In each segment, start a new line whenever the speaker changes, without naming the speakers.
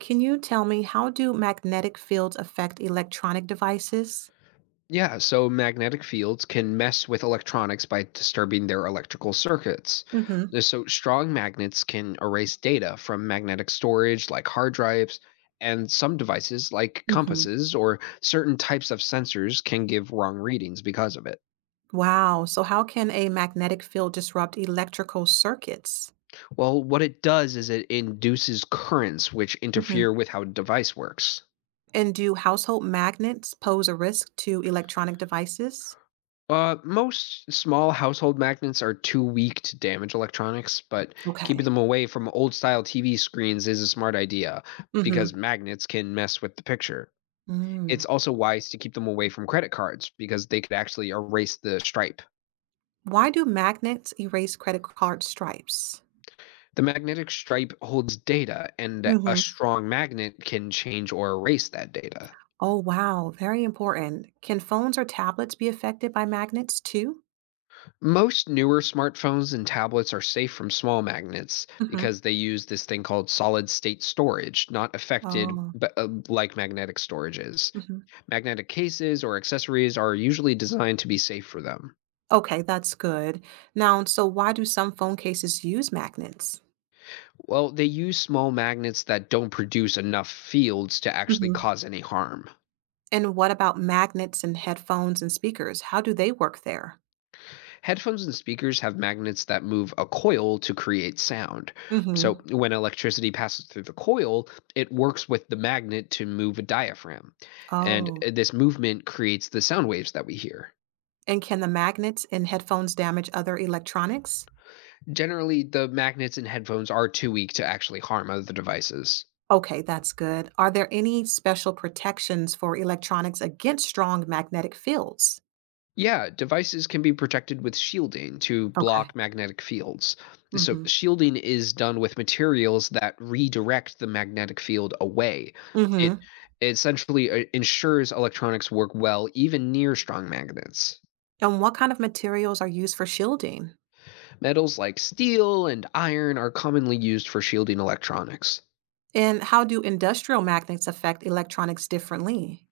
Can you tell me, how do magnetic fields affect electronic devices?
Yeah, so magnetic fields can mess with electronics by disturbing their electrical circuits.
Mhm.
Strong magnets can erase data from magnetic storage, like hard drives, and some devices, like
Mhm.
compasses or certain types of sensors, can give wrong readings because of it.
Wow. So how can a magnetic field disrupt electrical circuits?
Well, what it does is it induces currents which
Mhm.
interfere with how a device works.
And do household magnets pose a risk to electronic devices?
Most small household magnets are too weak to damage electronics, but keeping
Okay.
them away from old style TV screens is a smart idea
Mhm.
because magnets can mess with the picture. It's
Mm.
also wise to keep them away from credit cards because they could actually erase the stripe.
Why do magnets erase credit card stripes?
The magnetic stripe holds data, and a
Mhm.
strong magnet can change or erase that data.
Oh, wow. Very important. Can phones or tablets be affected by magnets too?
Most newer smartphones and tablets are safe from small magnets
Mhm.
because they use this thing called solid state storage, not affected
Oh.
but, like magnetic storage is.
Mhm.
Magnetic cases or accessories are usually designed to be safe for them.
Okay, that's good. Now, so why do some phone cases use magnets?
Well, they use small magnets that don't produce enough fields to actually
Hmm.
cause any harm.
And what about magnets and headphones and speakers? How do they work there?
Headphones and speakers have magnets that move a coil to create sound.
Hmm.
So, when electricity passes through the coil, it works with the magnet to move a diaphragm. And
Oh,
this movement creates the sound waves that we hear.
and can the magnets in headphones damage other electronics?
Generally, the magnets in headphones are too weak to actually harm other devices.
Okay, that's good. Are there any special protections for electronics against strong magnetic fields?
Yeah, devices can be protected with shielding to block
Okay.
magnetic fields. So,
Hmm.
shielding is done with materials that redirect the magnetic field away. It
Hmm.
essentially ensures electronics work well even near strong magnets.
And what kind of materials are used for shielding?
Metals like steel and iron are commonly used for shielding electronics.
And how do industrial magnets affect electronics differently?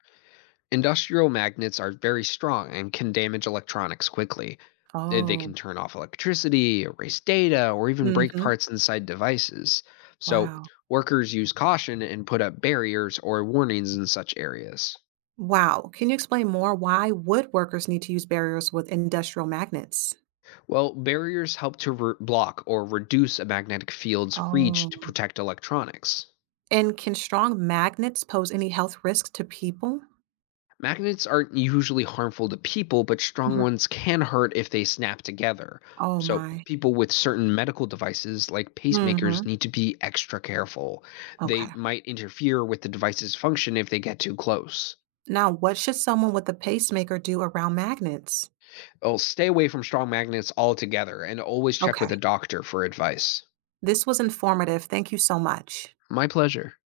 Industrial magnets are very strong and can damage electronics quickly. They can
Oh.
turn off electricity, erase data, or even break
Mhm.
parts inside devices. So,
Wow.
workers use caution and put up barriers or warnings in such areas.
Wow. Can you explain more why wood workers need to use barriers with industrial magnets?
Well, barriers help to block or reduce a magnetic field's reach to
Oh.
protect electronics.
And can strong magnets pose any health risks to people?
Magnets aren't usually harmful to people, but strong
Mhm.
ones can hurt if they snap together.
Oh
So,
my.
people with certain medical devices like pacemakers
Hmm.
need to be extra careful. They
Okay.
might interfere with the device's function if they get too close.
Now, what should someone with a pacemaker do around magnets?
Oh, stay away from strong magnets altogether and always check with a
Okay.
doctor for advice.
This was informative. Thank you so much.
My pleasure.